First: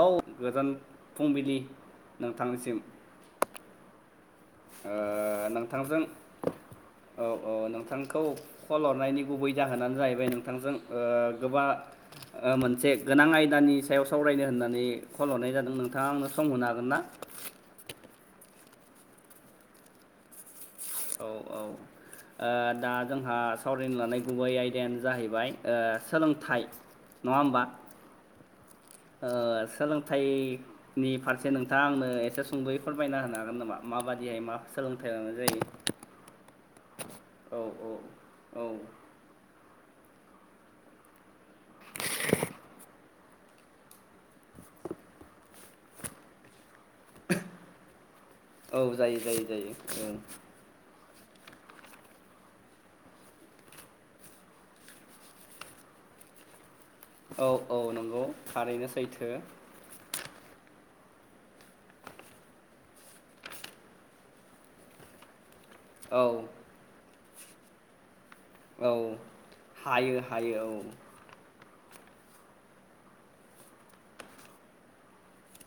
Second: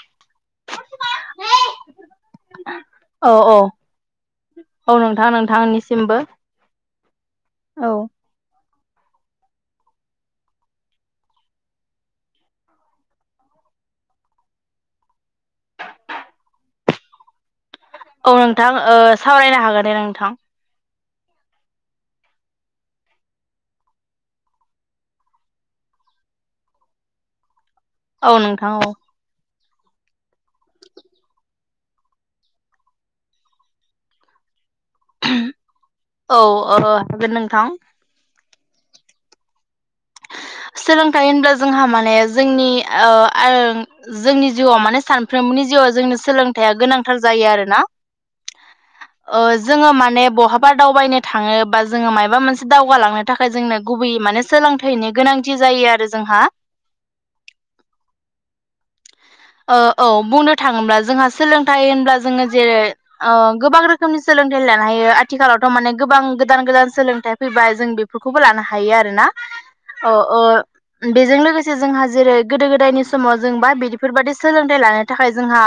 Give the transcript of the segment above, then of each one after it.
औ गोजान फुंबिलि नोंथांनिसिम औ औ औ ओ नोंथां नोंथांजों नोंथांनिसिमबो औ औ औ नोंथांखौ कल हरनायनि गुबै जाहोनानो जाहैबाय नोंथांजों ओ गोबां ओ मोनसे गोनां आयदानि सायाव सावरायनो होननानै खल हरनाय जादों नोंथाङा आंनो सम होनो हागोन ना? [inaudible] औ नोंथां ओ सावरायनो हागोन दे नोंथां। औ औ ओ दा जोंहा सावरायनो लानाय गुबै आयदायानो जाहैबाय ओ सोलोंथाइ नङा होमबा औ नों ओ सोलोंथाइनि फारसे नोंथाङा आंनो एसे सुंदयै फोरमायना होनो हागोन नामा माबायदिहाय मा सोलोंथाइ लानो जायो। औ ओ हागोन औ नोंथां औ औ सोलोंथाइ होनब्ला जोंहा माने जोंनि ओ आरो जोंनि जिउआव माने सानफ्रोमबोनि जिउआव जोंनो सोलों जाया गोनांथार जायो आरोना औ जायो ओ जायो जायो जोङो माने बहाबा दावबायनो थाङो बा जोङो माबा मोनसे दावगालांनो थाखाय जोंनो गुबैयै माने सोलोंथाइनि गोनांथि जायो आरो जोंहा औ औ नंगौ थारैनो सैथो ओ औ बुंनो थाङोब्ला जोंहा सोलोंथाइ होनब्ला जोङो जेरै ओ गोबां रोखोमनि सोलोंथाइ लानो हायो आथिखालाव माने गोबां औ गोदान गोदान सोलोंथाइ फैबाय जों बे फोरखौबो लानो हायो औ आरोना ओ हायो ओ हायो औ बेजों लोगो जोंहा जेरै गोदो गोदायनि समाव जों बा बिदिफोरबायदि सोलोंथाइ लानो थाखाय जोंहा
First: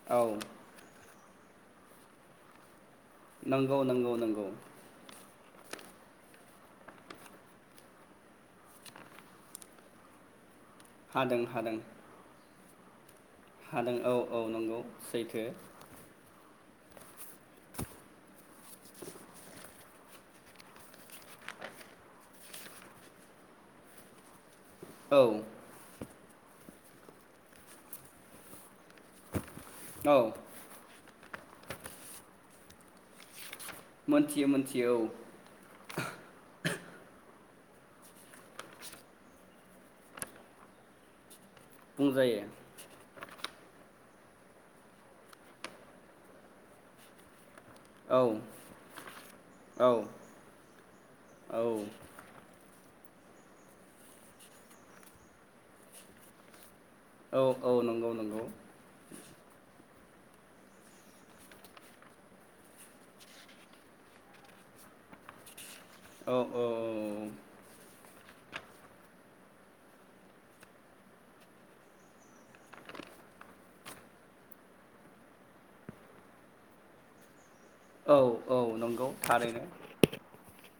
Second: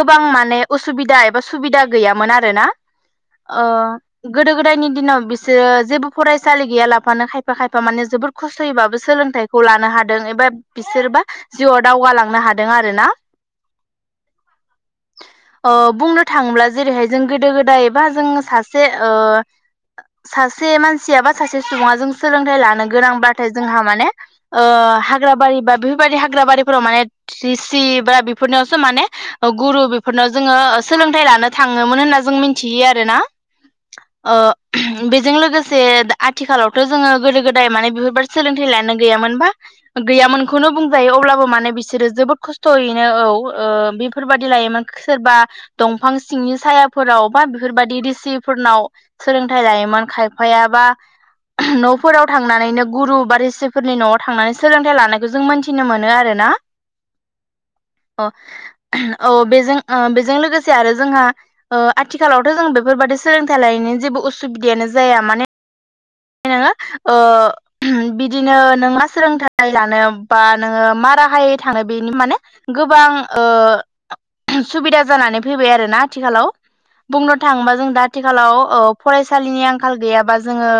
गोबां औ माने उसुबिदा एबा सुबिदा गैयामोन आरो ना? अ नंगौ नंगौ नंगौ गोदो गोदायनि दिनाव बेसे ज जेबो फरायसालि गैया लाफानो खायफा खायफा माने जोबोद खस्थ'यैबाबो सोलोंथाइखौ लानो हादों एबा बिसोरबा हादों हादों जिउआव दावगालांनो हादों आरो ना हादों औ औ नंगौ सैथो। ओ बुंनो थाङोब्ला जेरैहाय जों गोदो गोदायबा जों सासे ओ सासे मानसिया बा सासे सुबुङा जों सोलोंथाइ लानो गोनांबाथाय जोंहा माने आ हाग्रा औ बारि बा बेफोरबायाददि हाग्रा बारिफोराव माने थ्रिसि बा बेफोरनियावसो माने गुरु बेफोरनाव औ जोङो सोलोंथाइ लानो थाङोमोन होनना जों मिथियो आरो ना? ओ मोनथियो मोनथियो औ बेजों लोगोसे आथिखालाव जोङो गोदो गोदाय माने बेफोरबायदि सोलोंथाइ लानो गैयामोन बा गैयामोनखौनो बुंजायो अब्लाबो माने बिसोरो जोबोद बुंजायो खस्थ'यैनो औ। ओ बेफोरबाददि लायोमोन सोरबा दंफां सिंनि सायाफोराव बा बेफोरबायदि औ ऋसि फोरनाव सोलोंथायाइ औ लायोमोन खायफायाबा औ ओम न'फोराव थांनानैनो गुरु बारिसिफोरनि न'आव थांनानै सोलोंथाइ लानायखौ जों मोनथिनो मोनो आरो ना? औ नंगौ अ नंगौ औ बेजों ओ बेजों लोगोसे आरो जोंहा ओ आथिखालावथ' जों बेफोरबादि सोलोंथाइ लायिनि जेबो उसुबिदायानो जाया माने औ औ नोङो ओ बि बिदिनो नों मा सोलोंथाइ लानो बा नोङो मा राहायै थानो बेनि माने गोबां ओ सुबिदा जानानै फैबाय आरोना आथिखालाव बुंनो थाङोबा जों दा औ आथिखालाव औ ओ नंगौ थारैनो फरायसालिनि आंखाल गैयाबा जोङो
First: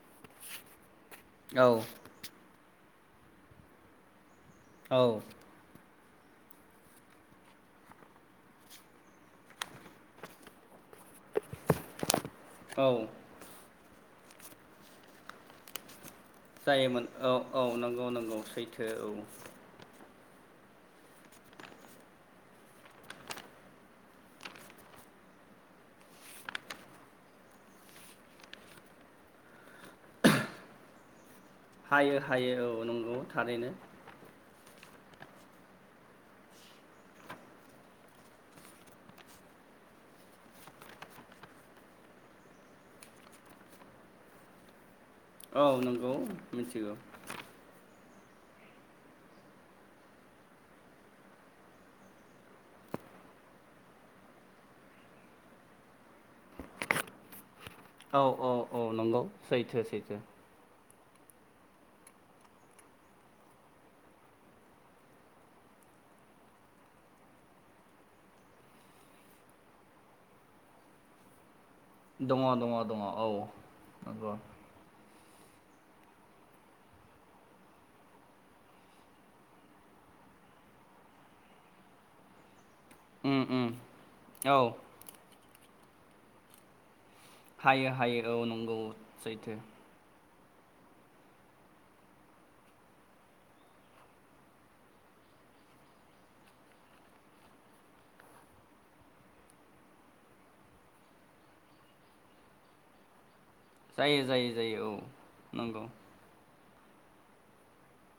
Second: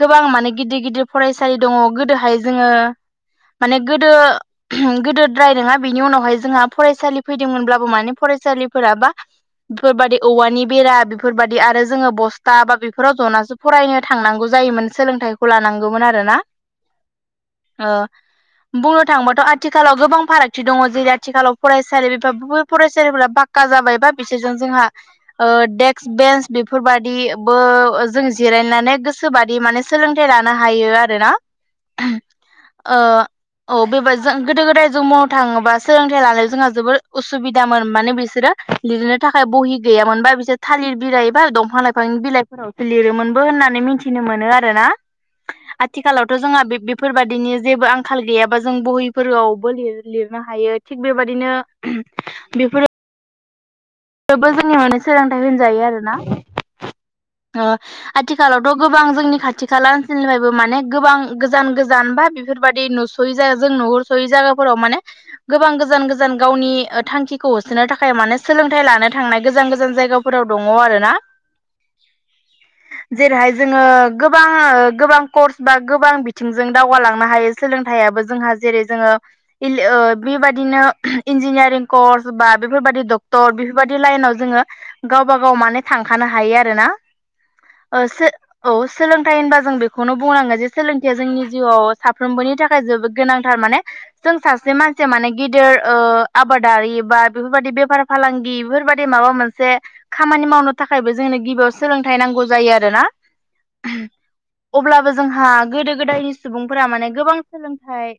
गोबां माने गिदिर गिदिर फरायसालि दङ गोदोहाय जोङो माने गोदो औ गोदोद्राय नङा बिनि उनावहाय जोंहा फरायसालि फैदोंमोनब्लाबो माने फरायसालिफोरा बा बेफोरबायदि औवानि बेरा बेफोरबायाददि आरो जोङो बस था बा औ बेफोराव जनासो फरायनो थांनांगौ जायोमोन सोलोंथाइखौ लानांगौमोन आरो जायोमोन औ औ नंगौ नंगौ सैथो बुंनो औ। थाङोबाथ' आथिखालाव गोबां फारागथि दङ जेरै आथिखालाव फरायसालि [unintelligible] फरायसालिफोरा फाक्का जाबाय बा बिसोरजों जोंहा ओ देक्स बेन्स बेफोरबायदिबो जों जिरायनानै गोसोबादि माने सोलोंथाइ लानो हायो आरो ना? हायो हायो औ नंगौ थारैनो। औ बेबा जों गोदो गोदाय जों [unintelligible] थाङोबा सोलोंथाइ लानो जोंहा जोबोर उसुबिदामोन माने बिसोरो लिरनो थाखाय बहि गै गैयामोनबा बिसोर थालिर बिलाइ बा दंफां लाइफांनि बिलाइफोराव लिरोमोनबो होननानै मि थिनो मोनो आरोना औ नंगौ आथिखालावथ' जोंहा मिथिगौ बेफोरबायदिनि जेबो आं खाल गैयाबा जों बहिफोरावबो लिर लिरनो हायो थिग बेबादिनो बेफोरो बेबो जोंनि माने सोलोंथाइ होनजायो आरोना। अ औ औ औ आथिखालावथ' गोबां नंगौ जोंनि खाथि सैथो खाला सैथो ओनसोलनिफ्रायबो माने गोबां गोजान गोजान बा बेफोरबाददि नुस'यै जाया जों नुहरस'यै जायगाफोराव माने गोबां गो गोजान गोजान गावनि ओ थांखिखौ होसोनो थाखाय मानोे सोलों थाइ लानो थांनाय गोजान गोजान जायगाफोराव दङ आरोना। दङ दङ दङ औ जेरैहाय जोङो नंगौ गोबां ओ गोबां कर्स बा गोबां बिथिंजों दावगालांनो हायो सोलोंथाइयाबो जोंहा जेरै जोङो बिल ओ बिल बेबायदिनो इन्जिनियारिं कर्स बा बेफोरबायदि उम थ उम बेफोरबायदि लाइनाव औ जोङो गावबा गाव माने थांखानो हायो आरो ना। हायो औ हायो सो नंगौ औ सोलोंथाइ सैथो होनबा जों बेखौनो बुं बुंनांगो जे सोलोंथया जोंनि जिउआव साफ्रोमबोनि थाखाय जोबोद गोनांथार माने जों सासे मानसिया माने माने गिदिर ओ आबादारि बा बेफोरबायदि बेफार फालांगि बेफोरबायदि माबा मोनसे खामानि मावनो थाखायबो जोंनो गिबियाव सोलोंथाइ नांगौ जायो आरोना। जायो जायो जायो औ अब्लाबो जोंहा नंगौ गोदो गोदायनि सुबुं फोरा माने गोबां सोलोंथाइ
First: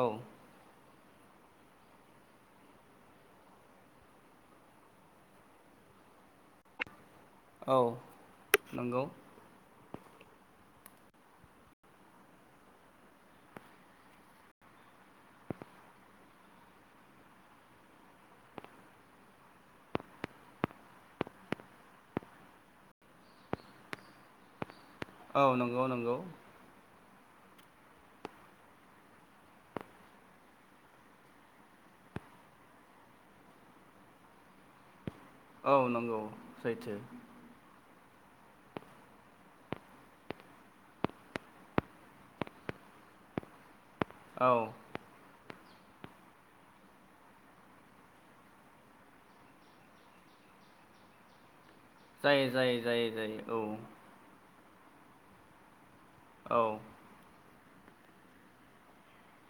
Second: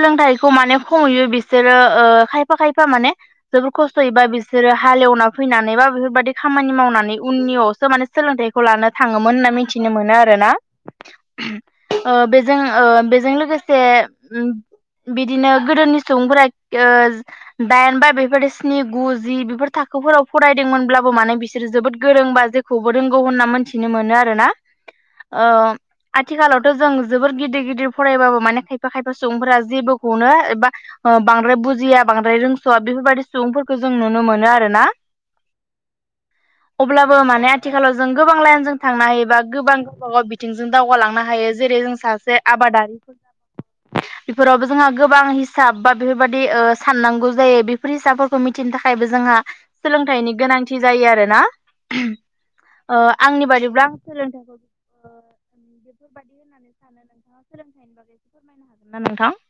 औ माने खमैयो बिसोरो ओ खफा खायफा माने जोबोर खस्थ'यैबा बिसोरो हालेवना फैनानै बा बेफोरबायाददि खामानि मावनानै औ उननियावसो माने सोलोंथाइखौ लानो नंगौ थाङोमोन होनना मिथिनो मोनो आरो ना। ओ बेजों ओ बेजों लोगोसे बिदिनो गोदोनि सुबुंफोरा ओ दाइन बा बेफोरदि स्नि, गु, जि बेफोर थाखोफोराव फरायदोंमोनब्लाबो माने बिसोरो जोबोद गोरों बा जेखौबो रोंगौ होनना मिथिनो मोनो आरोना औ ओ नंगौ नंगौ आथिखालावथ' जों जोबोर गिदिर-गिदिर फरायबाबो माने खायफा-खायफा सुबुंफोरा जेबोखौनो एबा बांद्राय बुजिया। बांद्राय रोंस'आ बेफोरबायदि सुबुंफोरखौ जों नुनो मोनो आरोना औ नंगौ, सैथो। माने आथिखालाव जों गोबां लाइनजों थांनो हायोबा गोबां गावबा गाव बिथिंजों दावगालांनो हायो जेरै-जों सासे आबादारि [inaudible] औ बेफोरावबो जोंहा गोबां हिसाब बा बेफोरबायदि ओ साननांगौ जायो बेफोर हिसाबफोरखौ मिथिनो थाखायबो जोंहा सोलोंथाइनि गोनांथि जायो आरोना जायो जायो ओ जायो जायो आंनि बादिब्ला आं औ सोलोंथाइखौ बेफोरबायदि होननानै औ सानो। नोंथाङा सोलोंथाइनि बागै एसे फोरमायनो हागोन ना नोंथां?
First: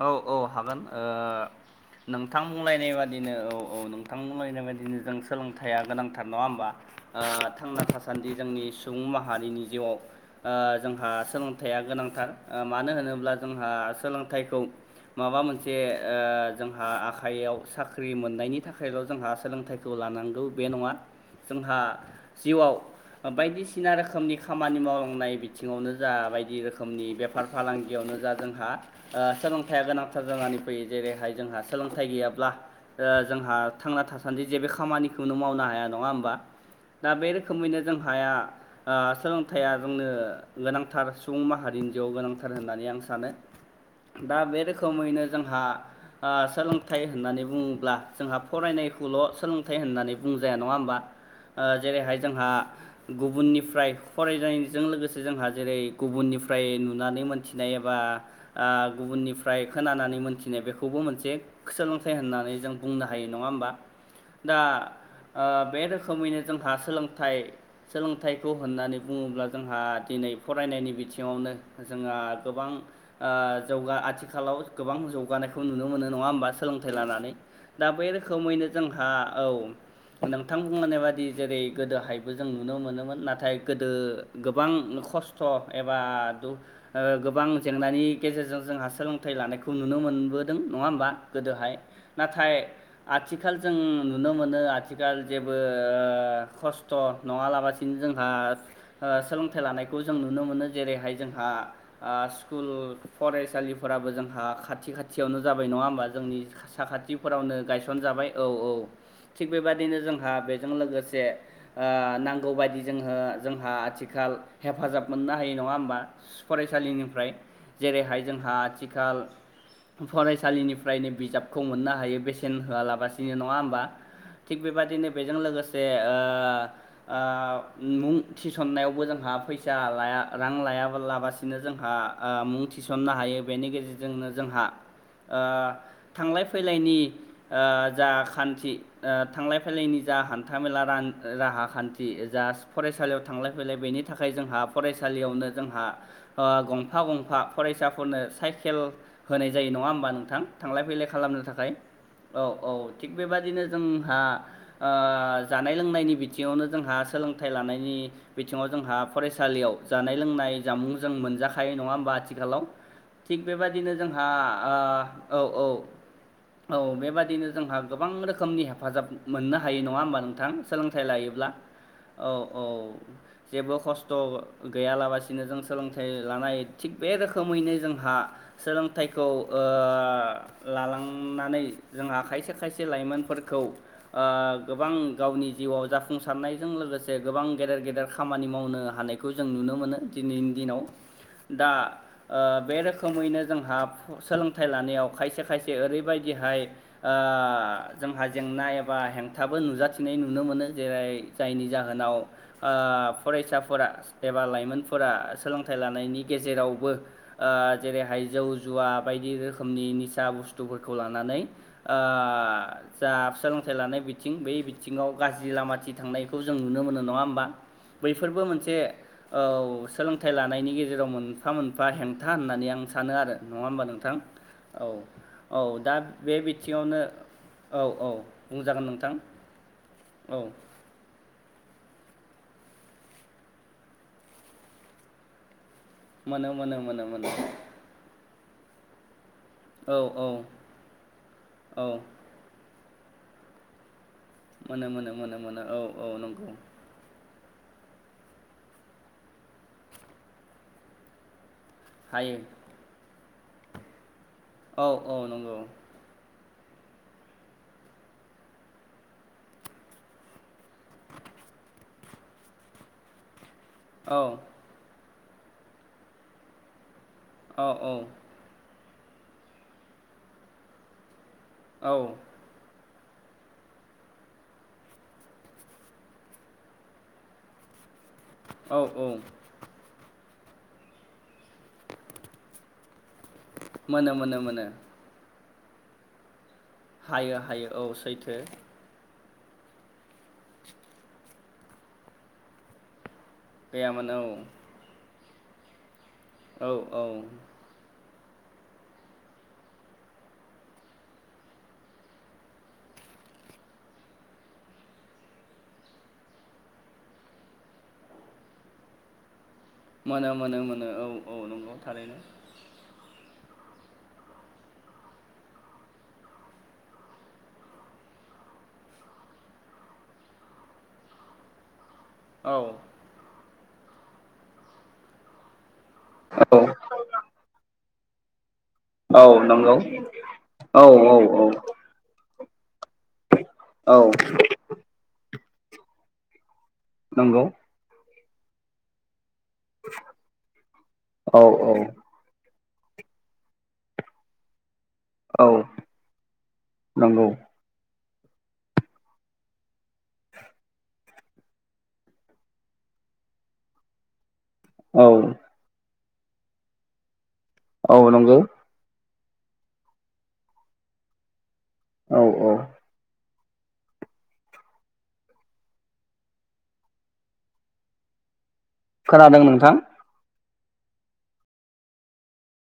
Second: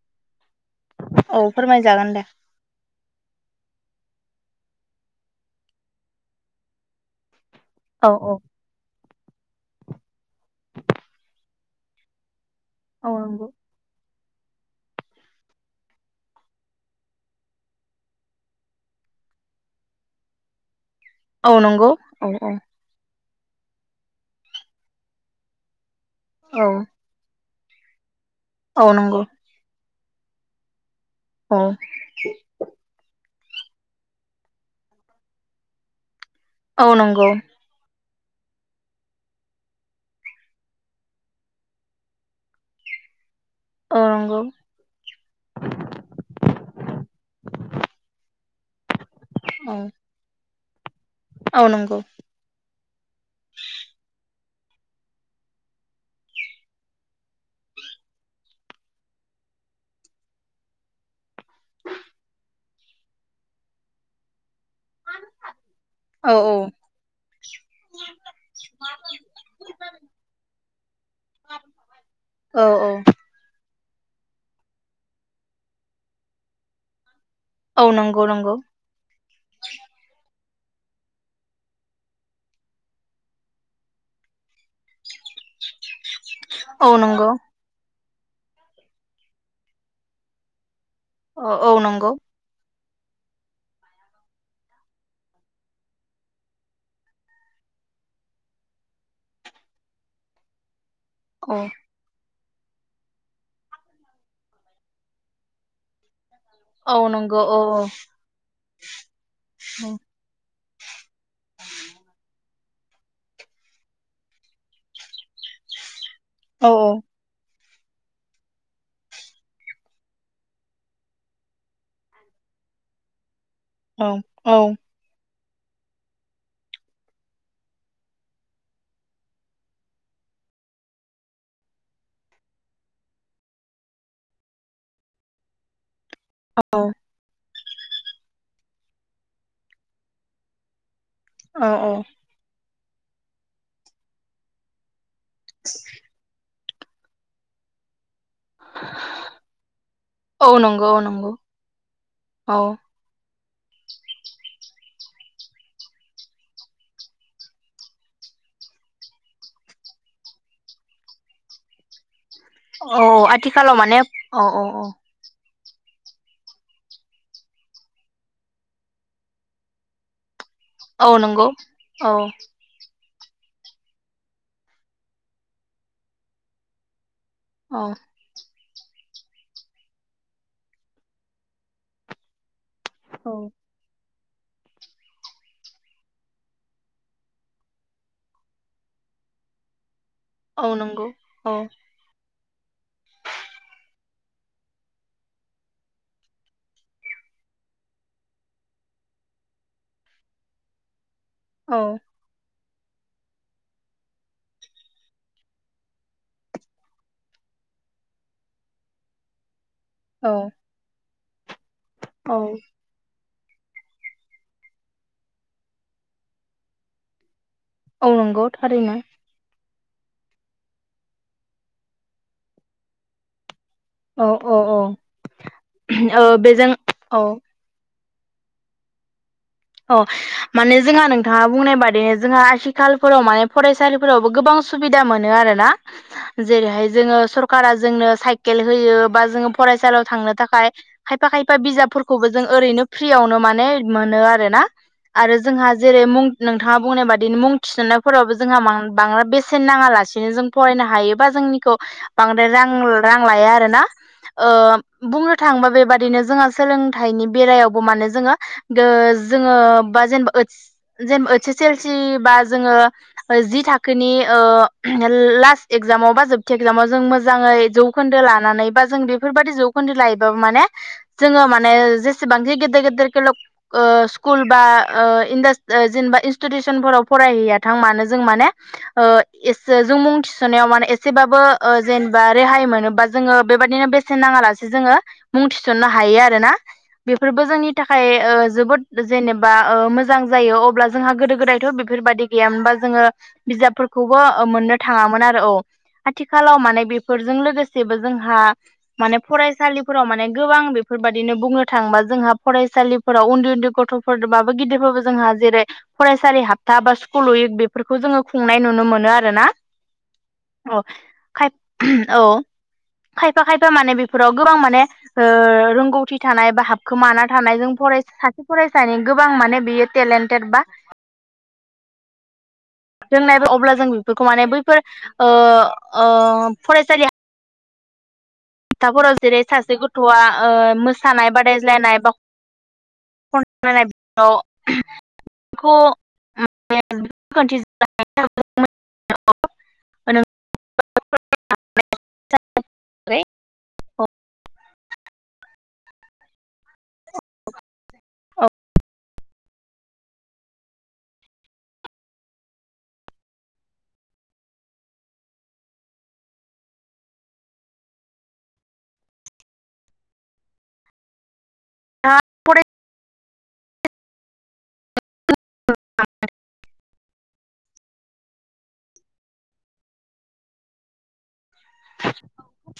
औ औ हागोन ओ औ फोरमायजागोन दे। नोंथां बुंलायनाय बादिनो औ औ नोंथां बुंलायनाय बाय दि जों सोलोंथाइया गोनांथार, नङा होमबा? ओ थांना औ थासान्दि औ जोंनि सुबुं मा हारिनि जिउआव ओ जोंहा सोलोंथाइया गोनांथार। ओ मानो औ होनोब्ला नंगौ जोंहा सो लोंथायखौ माबा मोनसे ओ जोंहा आखाइयाव साख्रि मोननायनि थाखायल' जोंहा सोलोंथाइखौ लानांगौ बे नङा। औ नंगौ जोंहा औ औ जिउआव बायदिसिना रोखोमनि खामानि मावलांनाय बिथिङावनो जा बायदि औ रोखोमनि बे फार-फालांगियावनो जा जोंहा औ ओ नंगौ सोलोंथाइया गोनांथार जानानै फैयो। जेरैहाय जोंहा औ सोलोंथाइ गैयाब्ला ओ जोंहा थांना थासान्दि जेबो खामानिखौनो मावनो हाया। नङा होमबा? औ दा बे नंगौ रोखोमैनो जों हाया ओ सोलोंथाइया जोंनो गोनांथार सुबुं माहारिनि जिउआव गोनांथार होननानै आं सानो। औ दा नंगौ बे रोखोमैनो जोंहा ओ सोलोंथाइ होननानै बुङोब्ला जोंहा फरायनाय खौल' सोलोंथाइ औ होननानै बुंजाया। नङा होमबा? ओ औ नंगौ जेरैहाय जोंहा गुबुननिफ्राय फरायनाय जों लोगोसे जोंहा जेरै गुबुननिफ्राय नुनानै मोनथिनाय एबा ओ गुबुननिफ्राय खोनानानै मोन्थिनाय बेखौबो मोनसे सोलोंथाइ होननानै जों बुंनो हायो। नङा होमबा? दा ओ बे औ रोखोमैनो जोंहा सोलोंथाइ सोलोंथाइखौ होननानै बुङोब्ला जोंहा दि‌ नै फरायनायनि बिथिङावनो जोंहा औ गोबां औ ओ जौगा आथिखालाव गोबां जौगानायखौ नुनो मोनो। नङा होमबा? सोलोंथाइ लानानै दा औ बे नंगौ नंगौ रोखोमैनो जोंहा औ। नोंथां बुंलांनाय बादि जेरै गोदोहायबो जों नुनो मोनोमोन। नाथाय गोदो गोबां खस्थ ए बा ओ औ नंगौ गोबां जेंनानि गेजेरजों जोंहा सोलोंथाइ लानायखौ नुनो मोनबोदों। नङा होमबा औ औ गोदोहाय? नंगौ नाथाय आथिखाल जों नुनो मोनो आथिखाल जेबो ओ खस्थ' नङालाबसिनो जों जोंहा ओ सोलोंथाइ लानायखौ जों नुनो मोनो। जेरैहाय जोंहा औ ओ स्कुल फरायसालिफोराबो जोंहा खाथि खाथियावनो जाबाय नङा होमबा? जोंनि औ नंगौ साखाथिफोरावनो औ गायसनजाबाय। औ औ थिग बेबादिनो जोंहा बेजों लोगोसे ओ नां गौ बायदि जोङो जोंहा आथिखाल हेफाजाब मोननो हायो। नङा होमबा? औ फरायसालिनिफ्राय जेरैहाय जोंहा आथिखाल फरायसालिनिफ्रायनो बिजाबखौ मोननो हायो बेसेन होआलाबसिनो न ङा होमबा? औ औ थिग बेबादिनो बेजों लोगोसे ओ ओ ओ मुं थिसननायावबो जोंहा फैसा लाया रां लाया लाबासि नो जोंहा ओ मुं थिसननो हायो। बेनि गेजेरजोंनो जोंहा ओ थांलाय औ फैलायनि ओ जा खान्थि ओ थांलाय फैलायनि जा हान्थाामेला रां राहा औ औ खान्थि जास फरायसालियाव थांलाय फैलाय बेनि थाखाय जोंहा फराय फसालियावनो जोंहा गंफा गंफा फरायसाफोरनो साइकेल होनाय जायो नङा होमबा नोंथां औ थांलाय नंगौ औ फैलाय नंगौ खालामनो थाखाय औ औ थिग बेबादिनो जोंहा ओ जानाय लोंनायनि बिथिङावनो जोंहा सोलोंथाइ लानायनि बिथिङाव जोंहा फरायसालियाव जानाय लोंनाय नाय जामुं जों मोनजाखांनाय यो नङा होमबा आथिखालाव औ थिग आथिखालाव बेबायदिनो माने जोंहा औ औ औ ओ औ औ औ बेबादिनो जोंहा गोबां रोखोमनि हेफाजाब मोननो हायो नङा होमबा नोंथां सोलोंथाइ औ नंगौ लायोब्ला औ औ जेबो खस्थ' गैयालासिनो जों सोलोंथाइ लानाय थिग बे रोखोमैनो औ जोंहा सोलोंथाइखौ ओ लालांनानै जोंहा खायसे खायसे लाइमोनफोरखौ ओ गोबां गावनि जिउआव जाफुंसारनायजों लोगोसे गोबां गेदेर गेदेर खामानि मावनो हानाय बेखौ जों नुनो मोनो दिनैनि औ दिनाव नंगौ औ दा ओ बे रोखोमैनो जोंहा सोलोंथाइ लानायाव खायसे खायसे ओरैबायदिहाय ओ ओ जोंहा जेंना एबा हेंथाबो नुजाथिनाय नुनो मोनो जेरै जायनि औ जाहोनाव ओ फरायसाफोरा एबा लाइमोनफोरा सोलोंथाइ लानाय गेजावबो ओ जेरैहाय जौ जुवा बायदि रोम रोखोमनि निसा औ बुसथुफोरखौ लानानै ओ जा सोलोंथाइ लानाय बिथिं बै बिथिङाव गाज्रि लामाथि थांनायखौ जों नुनो मोनो नङा होमबा औ बैफोरबो नंगौ मोनसे थारैनो औ सोलोंथाइ लानायनि गेजेराव मोनफा मोनफा हेंथा होननानै आं सानो आरो नङा होमबा नोंथां औ औ दा बे ओ बेजों बिथिङावनो औ औ औ बुंजागोन नोंथां अ औ माने जोंहा नोंथाङा बुंनाय बादिनो जोंहा आथिखालफोराव माने फरायसालिफोरावबो गोबां सुबिदा मोनो आरो ना मोनो मोनो जेरैहाय मोनो जोङो मोनो सरखारारा जोंनो साइकेल होयो बा जोङो औ फरायसालियाव औ थांनो थाखाय खायफा खायफा औ बिजाबफोरखौबो जों ओरैनो फ्रियावनो माने मोनो आरो मोनो मोनो आरो मोनो मोनो जोंहा औ जेरै औ मुं नंगौ नोंथाङा बुंनाय बादि मुं थिसननायफोरावबो जोंहा बांद्राय बेसेन नाङालासिनो जों फरायनो हायोबा जोंनिखौ हायो बांद्राय रां रां लाया आरोना ओ औ औ बुंनो नंगौ थाङोबा बेबादिनो जोंहा सोलोंथाइनि बेरायावबो मानोे जोङो ओ जोङ बा जेनेबा ओस जेनेबा ओस एस एल सि बा जोङो जि थाखोनि औ ओ लास्ट एकजाम जामाव बा जोबथि एकजामाव जों मोजां औ मोजाङै जौखोन्दो लानानै बा जों बेफोरबायाददि जौखोन्दो लायोबाबो माने जोङो माने औ जेसेबांखि गेदेर गेदेर खेलग ओ स्कुल बा ओ जेनेबा इन्स्टिटिउसनफोराव फरायहैया थां मानो जों माने औ ओ औ जुं सुनायाव माने एसेबाबो जेनेबा रेहाय मोनोबा जोङो बेबायदिनो मोनो बेसेन मोनो मोनो नाङालासे जोङो मुं थिसननो हायो आरोना हायो बेफोरबो हायो जोंनि औ थाखाय सैथो ओ जोबोद जेनेबा ओ मोजां जायो अब्ला जोंहा गोदो गोदायथ' बेफोरबायदि गैयामोनबा जोङो गैयामोन बिजाबफोरखौबो ओ मोननो थाङामोन आरो औ आथिखालाव औ माने औ बेफोरजों लोगोसेबो जोंहा माने फरायसालिफोराव माने गोबां बेफोरबादिनो बुंनो थांबा जोंहा फरायसालि फोराव उनदै उनदै ग गथ'फोरबाबो गिदिरफोरबो जोंहा जेरै फरायसालि हाबथा बा स्कुल उइक बेफोरखौ जोङो खुंनाय नुनो मोनो आरोना। मोनो मोनो मोनो औ औ खाय नंगौ थारैनो। औ खायफा खायफा माने बेफोराव गोबां माने ओ रोंगौथि थानाय बा हाबखोमाना थानाय जों फरायसा सासे फरायसानि गोबां माने बियो टेलेन्टेड बा औ। रोंनायबो अब्ला जों बेफोरखौ माने बैफोर ओ ओ औ फरायसालि खोथाफोराव जेरै औ नंगौ सासे गथ'आ ओ औ औ मोसानाय औ बादायज्लायनाय बा औ [unintelligible] नंगौ [unintelligible] औ औ। [unintelligible] औ नंगौ। औ। औ नोंगौ। औ औ। फरायसालियाव [unintelligible] खोनादों नोंथां। [inaudible]